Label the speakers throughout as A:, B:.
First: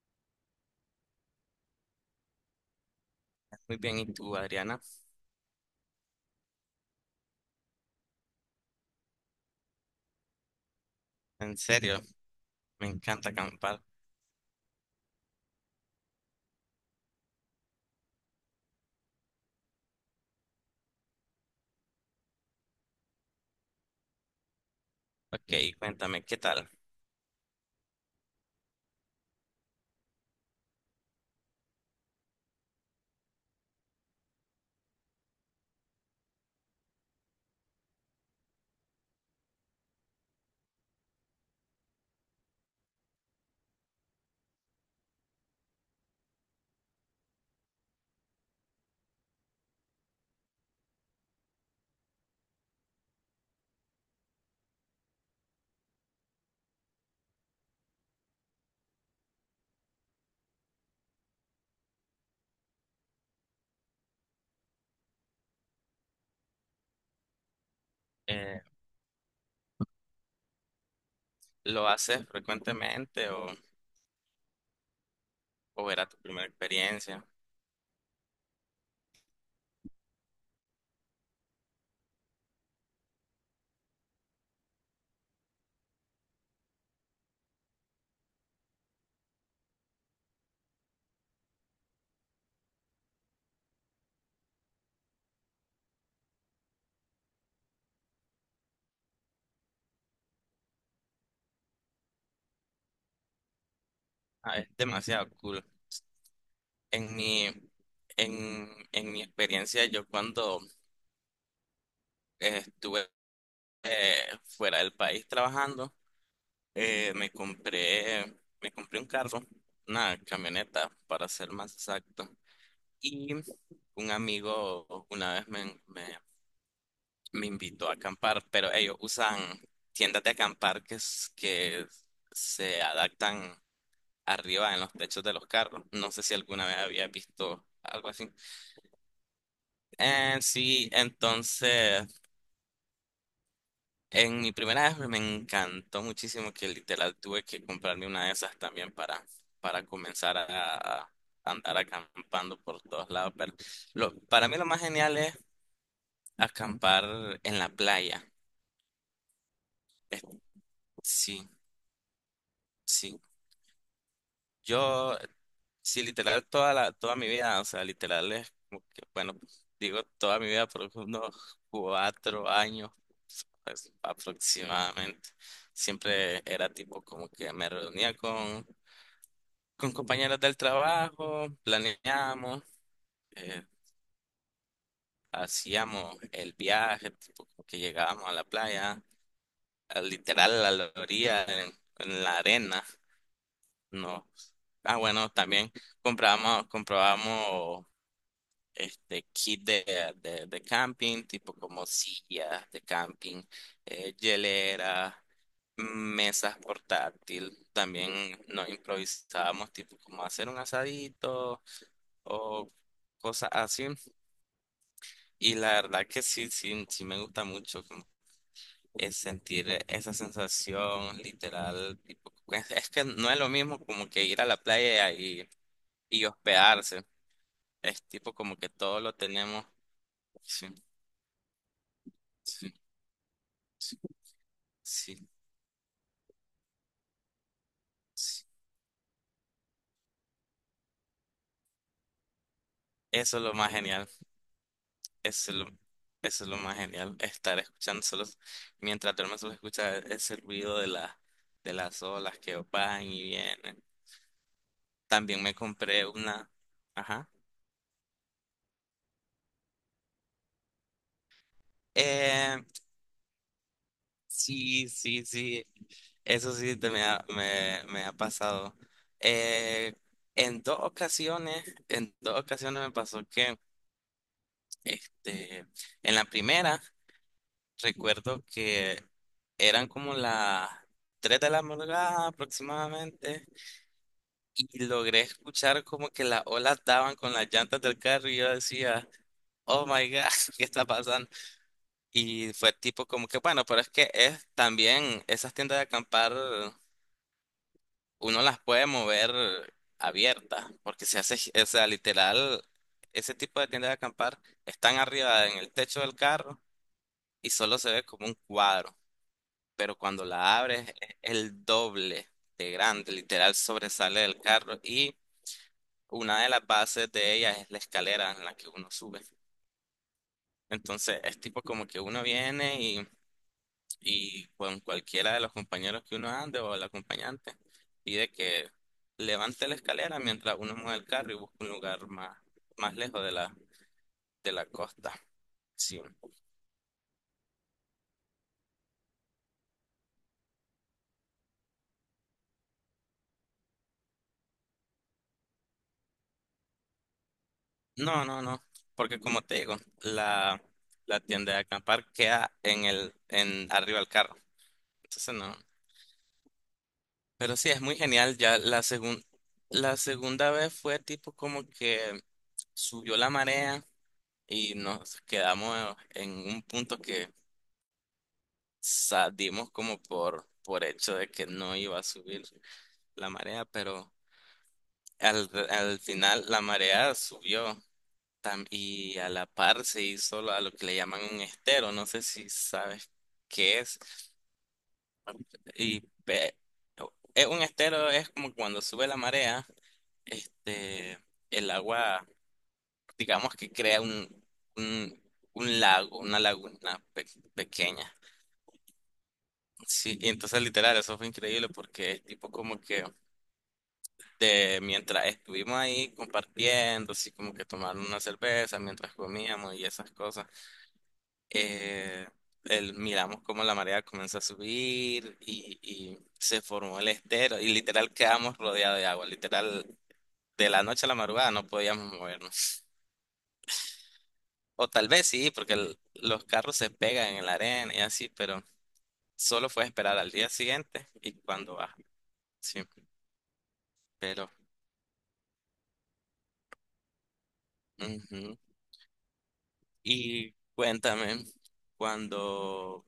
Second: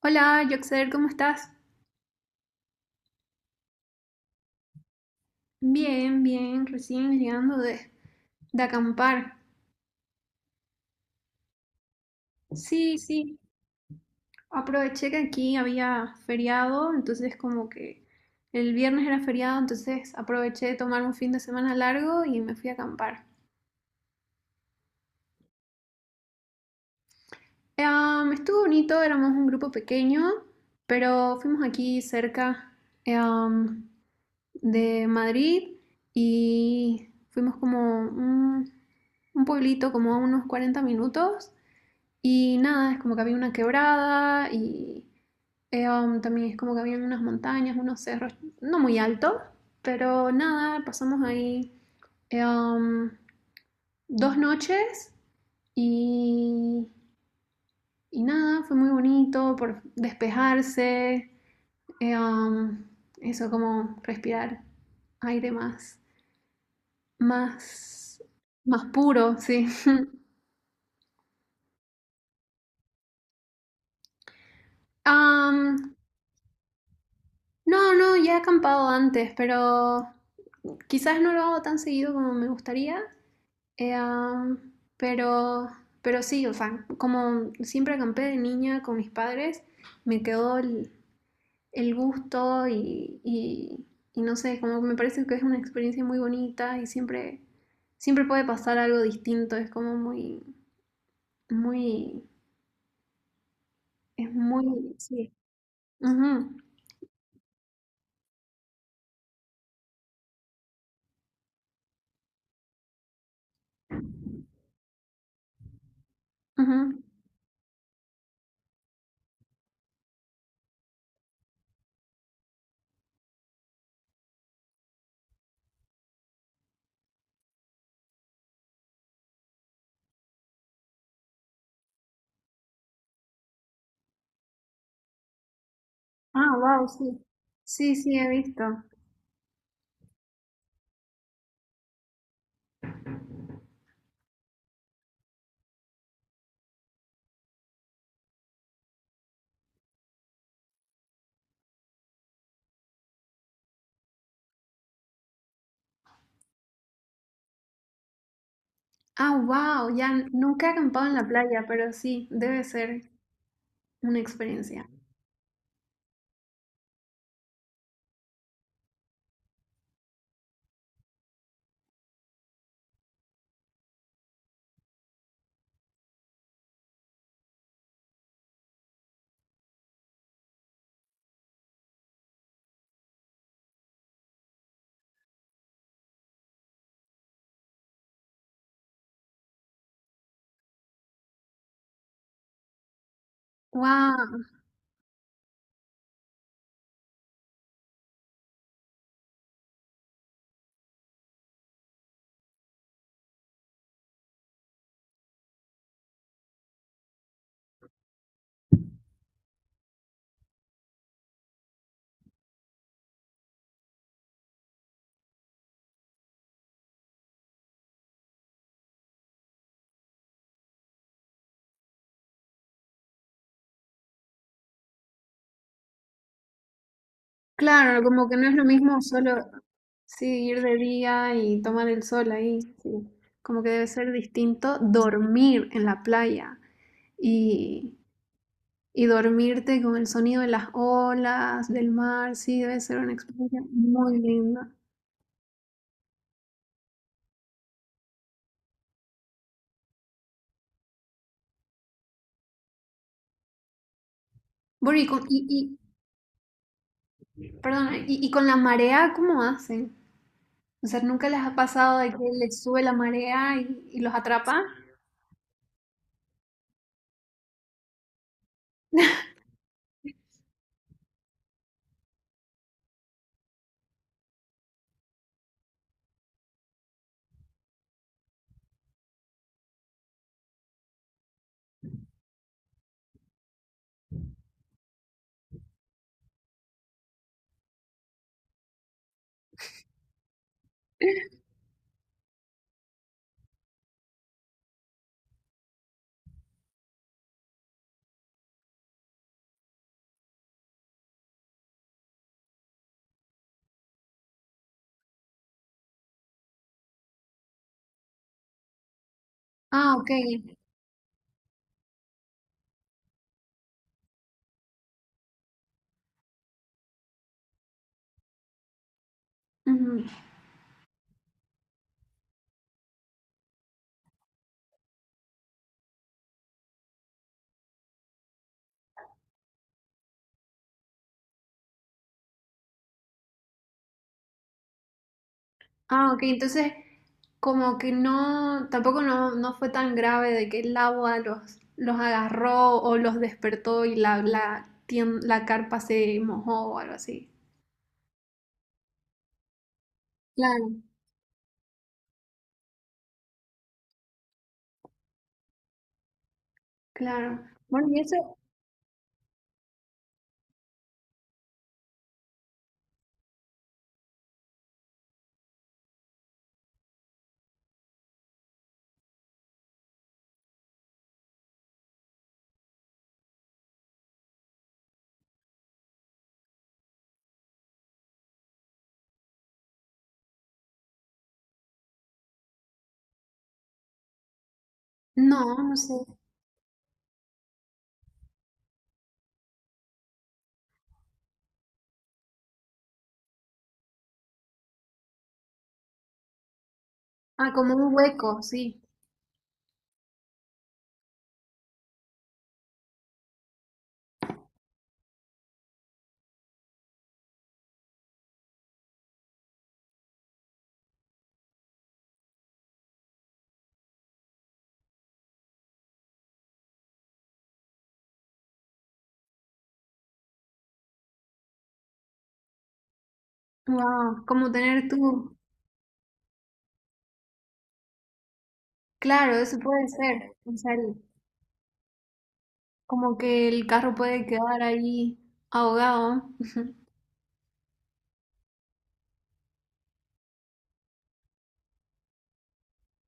A: Hola, Joxer, ¿cómo estás?
B: Muy bien, ¿y tú, Adriana?
A: Bien, bien, recién llegando de acampar.
B: En serio, me
A: Sí,
B: encanta
A: sí,
B: acampar.
A: aproveché que aquí había feriado, entonces como que el viernes era feriado, entonces aproveché de tomar un fin de semana largo y me fui a acampar.
B: Ok, cuéntame, ¿qué tal?
A: Estuvo bonito, éramos un grupo pequeño, pero fuimos aquí cerca em, de Madrid y fuimos como un pueblito como a unos 40 minutos. Y nada, es como que había una quebrada y también es como que había unas montañas, unos cerros, no muy altos, pero nada, pasamos ahí eh, um, dos noches y, y nada, fue muy bonito por despejarse, eh, um, eso como respirar aire más,
B: Eh,
A: más puro, sí.
B: ¿Lo haces frecuentemente o
A: Um,
B: era tu primera experiencia?
A: no, no, ya he acampado antes, pero quizás no lo hago tan seguido como me gustaría, eh, um, pero, pero sí, o sea, como siempre acampé de niña con mis padres, me quedó el gusto y, no sé, como me parece que es una experiencia muy bonita y siempre, siempre puede pasar algo distinto, es como muy, es
B: Ah, es
A: muy,
B: demasiado
A: sí.
B: cool.
A: Ujú,
B: En mi, en mi experiencia, yo cuando estuve eh, fuera del país trabajando,
A: ujú.
B: me compré un carro, una camioneta, para ser más exacto. Y un amigo una vez me invitó a acampar, pero ellos usan tiendas de acampar que, que se adaptan arriba en los techos de los carros. No sé si
A: Ah,
B: alguna vez
A: wow,
B: había
A: sí.
B: visto
A: Sí,
B: algo
A: sí, he
B: así.
A: visto.
B: Sí, entonces en mi primera vez me encantó muchísimo que literal tuve que comprarme una de esas también para comenzar a andar acampando por todos lados. Pero para mí lo más genial es acampar en la playa.
A: Ah, wow, ya
B: Es-
A: nunca he acampado en la
B: Sí,
A: playa, pero sí, debe ser
B: sí.
A: una experiencia.
B: Yo sí, literal, toda mi vida, o sea, literal es como que, bueno, pues, digo toda mi vida, por unos 4 años pues, aproximadamente. Siempre era tipo como que con compañeras del trabajo, planeábamos, eh, hacíamos el viaje, tipo como que llegábamos a la playa, literal a la orilla, en la arena, no.
A: Wow,
B: Ah, bueno, también comprábamos este kit de camping, tipo como sillas de camping, hielera, mesas portátil. También nos improvisábamos, tipo como hacer un asadito o cosas así. Y la verdad que sí, sí, sí me gusta mucho como es sentir esa sensación literal. Tipo, es que no es lo mismo como que ir a la playa y hospedarse.
A: claro,
B: Es
A: como
B: tipo
A: que no es
B: como
A: lo
B: que todo
A: mismo
B: lo
A: solo,
B: tenemos.
A: sí, ir
B: Sí,
A: de día y tomar el sol ahí,
B: sí,
A: sí. Como que debe
B: sí.
A: ser distinto
B: Sí.
A: dormir en la playa y, y dormirte con el sonido de las olas, del mar, sí, debe ser una
B: Eso es lo
A: experiencia
B: más genial.
A: muy linda.
B: Eso es lo, eso es lo más genial. Estar escuchando solo, mientras duermes solo escucha ese ruido de de las olas que van y vienen.
A: Bueno,
B: También me compré una. Ajá.
A: perdón, y con la marea, ¿cómo hacen? O sea, ¿nunca les ha pasado de que
B: Eh,
A: les sube la marea y los atrapa?
B: sí, sí, sí. Eso sí te me ha, me ha pasado. Eh, en dos ocasiones me pasó este, en la primera. Recuerdo que eran como las 3 de la madrugada aproximadamente y logré escuchar como que las olas daban con las llantas del carro y yo decía, oh my God, ¿qué está pasando? Y fue tipo como que, bueno, pero es que es también esas tiendas de acampar, uno las puede mover abiertas, porque se hace, o sea, literal, ese tipo de tiendas de acampar están arriba en el techo del carro y solo se ve como un cuadro. Pero
A: Ah, ok.
B: cuando la abres es el doble de grande, literal sobresale del carro y una de las bases de ella es la escalera en la que uno sube.
A: Ujú.
B: Entonces es tipo como que uno viene y con cualquiera de los compañeros que uno ande o el acompañante pide que levante la escalera mientras uno mueve el carro y busca un lugar más, más lejos de de la costa. Sí.
A: Ah, ok, entonces como que no, tampoco no, no fue tan grave de que el agua los agarró o los despertó y la carpa se mojó o algo así.
B: No, no, no, porque como te digo, la,
A: Claro,
B: la tienda de acampar queda en en arriba del carro. Entonces no.
A: claro.
B: Pero sí, es
A: Bueno,
B: muy
A: y eso,
B: genial. Ya la segunda vez fue tipo como que subió la marea y nos quedamos en un punto que salimos como por hecho de que no iba a subir la marea, pero al final la marea subió y a la par se hizo a lo que le llaman un estero. No sé si sabes qué es.
A: no, no sé.
B: Y pe- es un estero es como cuando sube la marea. Este, el agua, digamos que crea un, un lago, una laguna
A: Ah, como un
B: pequeña.
A: hueco, sí.
B: Sí, y entonces literal, eso fue increíble porque es tipo como que de mientras estuvimos ahí compartiendo, así como que tomando una cerveza mientras comíamos y esas cosas, eh, miramos como la marea comenzó a subir y se formó el estero y literal quedamos rodeados de agua, literal de la noche a la madrugada no podíamos movernos.
A: Wow, como tener
B: O tal vez
A: tú.
B: sí, porque los carros se pegan en la arena y así, pero
A: Claro, eso
B: solo fue
A: puede
B: esperar al
A: ser.
B: día
A: O sea,
B: siguiente y cuando baja. Sí,
A: como que el carro puede
B: pero.
A: quedar ahí ahogado.
B: Ujú. Y cuéntame, cuando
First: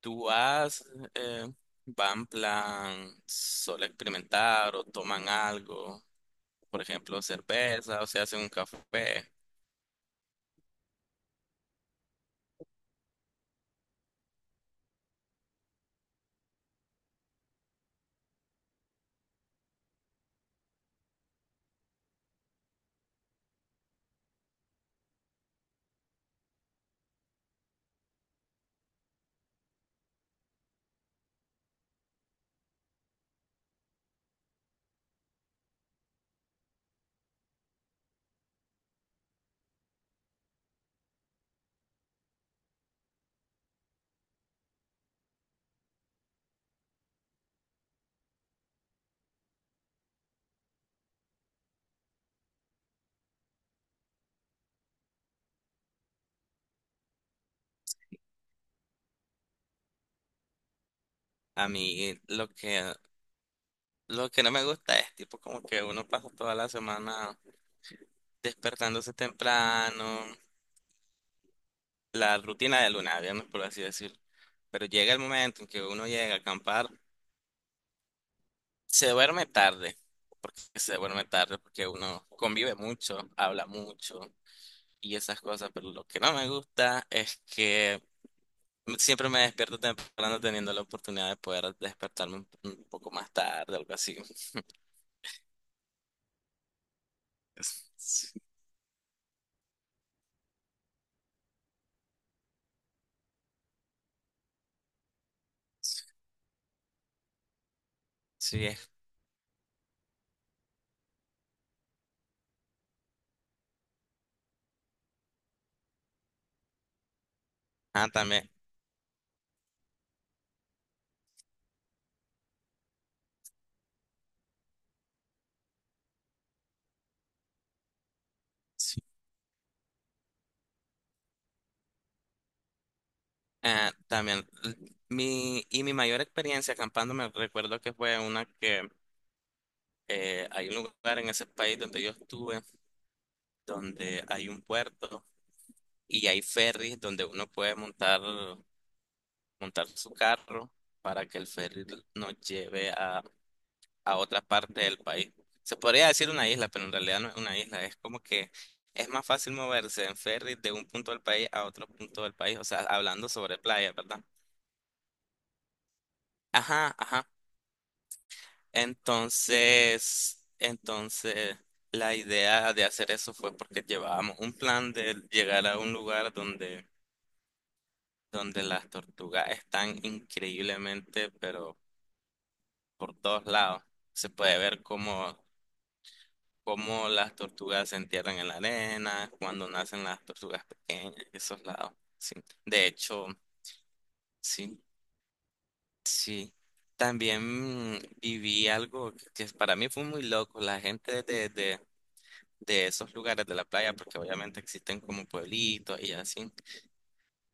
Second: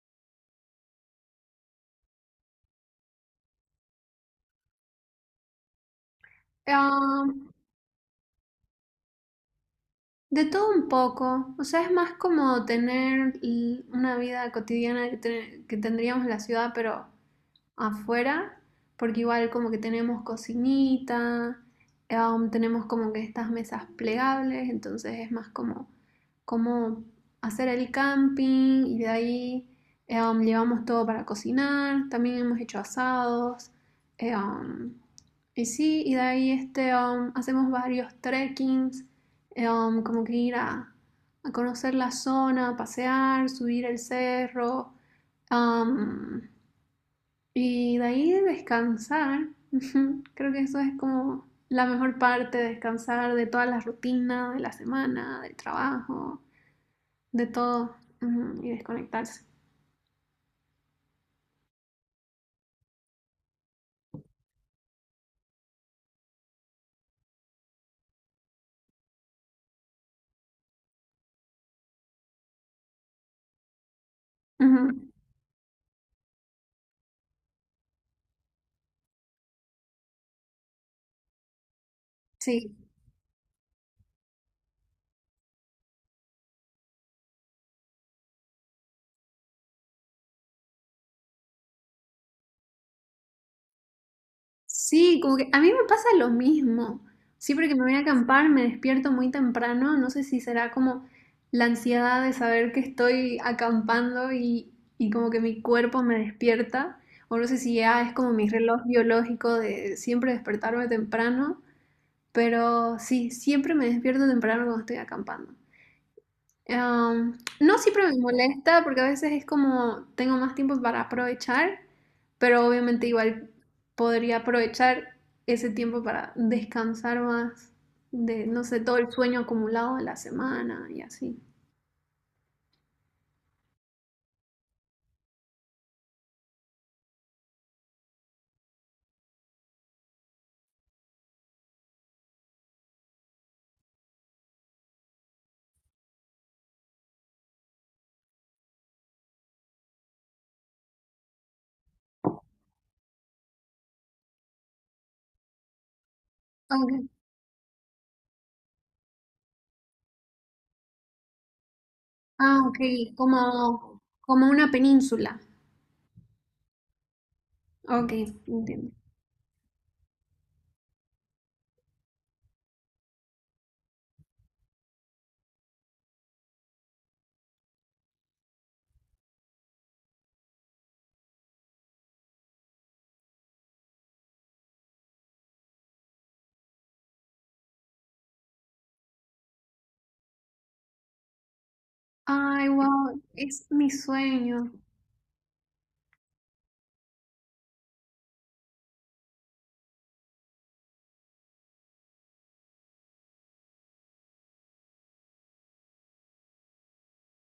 B: tú vas, eh, va en plan solo experimentar o toman algo, por ejemplo,
A: Ah,
B: cerveza o se hacen un café.
A: de todo un poco, o sea, es más como tener una vida cotidiana que tendríamos en la ciudad, pero afuera, porque igual como que tenemos cocinita, tenemos como que estas mesas plegables, entonces es más como hacer el camping y de ahí llevamos todo para cocinar, también hemos hecho asados, eh, um, y sí, y de ahí este, hacemos varios trekkings, como que ir a conocer la zona, pasear, subir el cerro, um, y de ahí de descansar, creo que eso es como la mejor parte, descansar de todas las rutinas de la semana, del trabajo, de todo, ujú, y desconectarse.
B: A mí lo que no me gusta es tipo como que uno pasa toda la semana despertándose temprano. La rutina de luna, viernes, por así decir. Pero
A: Ujú,
B: llega el momento en que uno llega a acampar, se duerme tarde, porque se duerme tarde, porque uno
A: sí,
B: convive mucho, habla mucho y esas cosas, pero lo que no me gusta es que siempre me despierto temprano teniendo la oportunidad de poder despertarme un poco más tarde, algo así.
A: sí, como que a mí me pasa lo mismo. Siempre que me voy a
B: Sí,
A: acampar me despierto muy temprano, no sé si será como la ansiedad de saber que estoy acampando y como que mi cuerpo me despierta, o no sé si ya es como mi
B: sí,
A: reloj
B: es.
A: biológico de siempre despertarme temprano. Pero sí, siempre me despierto temprano cuando estoy acampando. Am, no siempre
B: Ah,
A: me
B: también.
A: molesta porque a veces es como tengo más tiempo para aprovechar, pero obviamente igual podría aprovechar ese tiempo para descansar más de, no sé, todo
B: Sí.
A: el sueño acumulado de la semana y así.
B: Ah, también. Y mi mayor experiencia acampando me recuerdo que fue una que hay un lugar en ese país donde yo estuve, donde hay un puerto y hay ferries donde uno puede montar su carro para que el ferry nos lleve a otra parte del país. Se podría decir una isla, pero en
A: Ok.
B: realidad no es una isla, es como que es más fácil moverse en ferry de un punto del país a otro punto del país,
A: Ah,
B: o
A: ok,
B: sea, hablando sobre playa,
A: como,
B: ¿verdad?
A: como una península.
B: Ajá, ajá.
A: Ok, entiendo.
B: Entonces la idea de hacer eso fue porque llevábamos un plan de llegar a un lugar donde las tortugas están increíblemente, pero por todos lados. Se puede ver cómo, cómo las tortugas se entierran en la arena, cuando nacen las tortugas pequeñas, esos lados. Sí.
A: Ay,
B: De
A: wow,
B: hecho,
A: es mi sueño.
B: sí, sí. También viví algo que para mí fue muy loco. La gente de de esos lugares de la playa, porque obviamente existen como pueblitos y así,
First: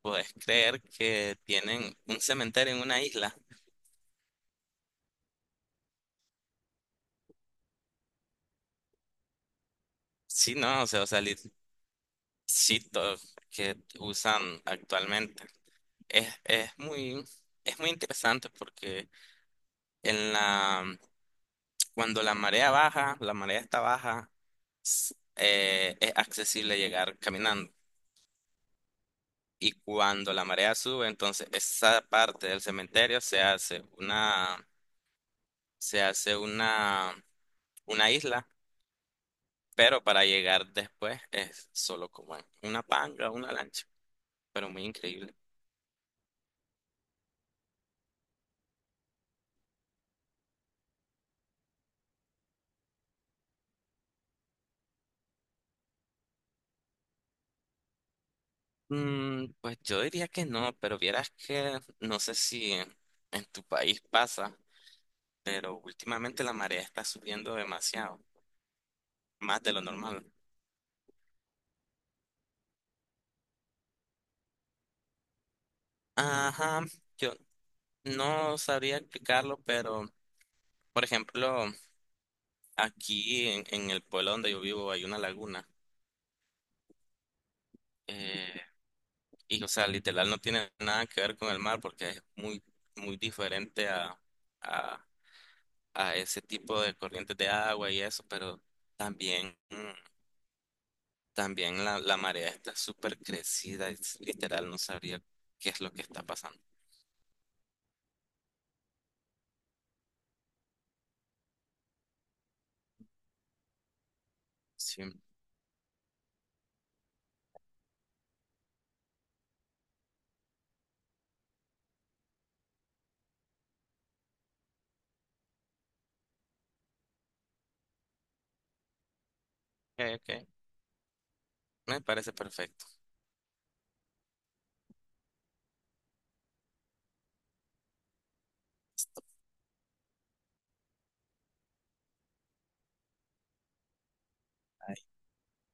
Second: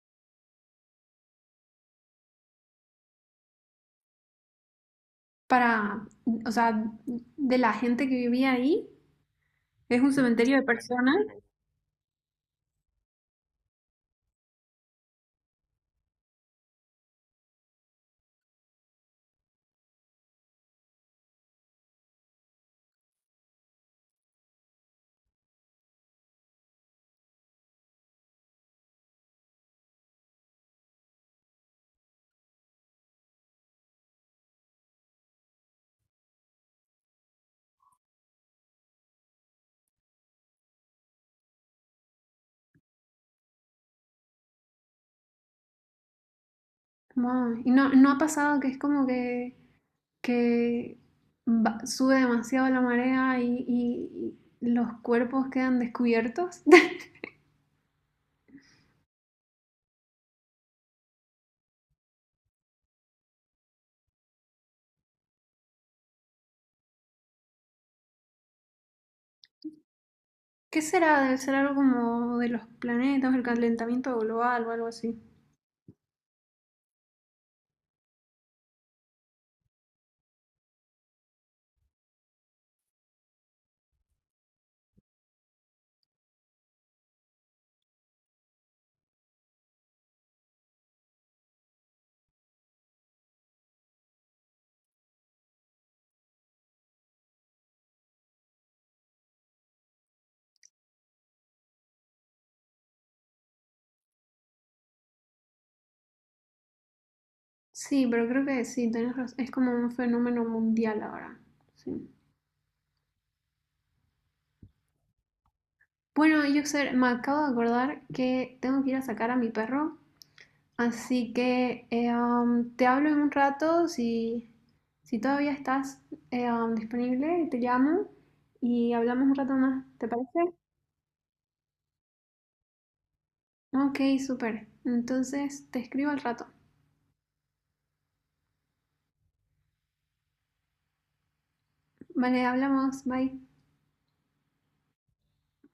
B: puedes creer que tienen un cementerio en una isla.
A: Para, o sea, de la gente que vivía ahí. Es un cementerio
B: Sí,
A: de
B: no, o
A: personas.
B: sea, sí, que usan actualmente. Es, es muy, es muy interesante porque en la, cuando la marea baja, la marea está baja, es accesible llegar caminando. Y cuando la marea sube, entonces esa parte del cementerio se hace una isla, pero para llegar después es solo como en una panga, una lancha, pero muy increíble.
A: Wow. Y no, no ha pasado que es como que sube demasiado la marea y los cuerpos quedan descubiertos.
B: Mm, pues yo diría que no, pero vieras que no sé si en tu país pasa, pero últimamente la marea está subiendo demasiado, más de lo normal.
A: ¿Qué será? Debe ser algo como de los planetas, el calentamiento global o algo así.
B: Ajá, yo no sabría explicarlo, pero por ejemplo, aquí en el pueblo donde yo vivo hay una laguna. eh, Y, o sea, literal no tiene nada que ver con el mar porque es muy, muy diferente a, a ese tipo de corrientes de agua y eso, pero también, mm, también la marea está súper crecida, es, literal no sabría qué es lo que está pasando.
A: Sí, pero creo que sí, tenés razón. Es como un fenómeno mundial ahora. Sí.
B: Sí, ok,
A: Bueno, yo me acabo de acordar que tengo que ir a sacar a mi perro, así que te hablo en un rato si, si todavía estás disponible, te llamo y hablamos un rato más, ¿te
B: ok,
A: parece?
B: me parece perfecto.
A: Ok, súper. Entonces te escribo al rato. Vale, hablamos, bye.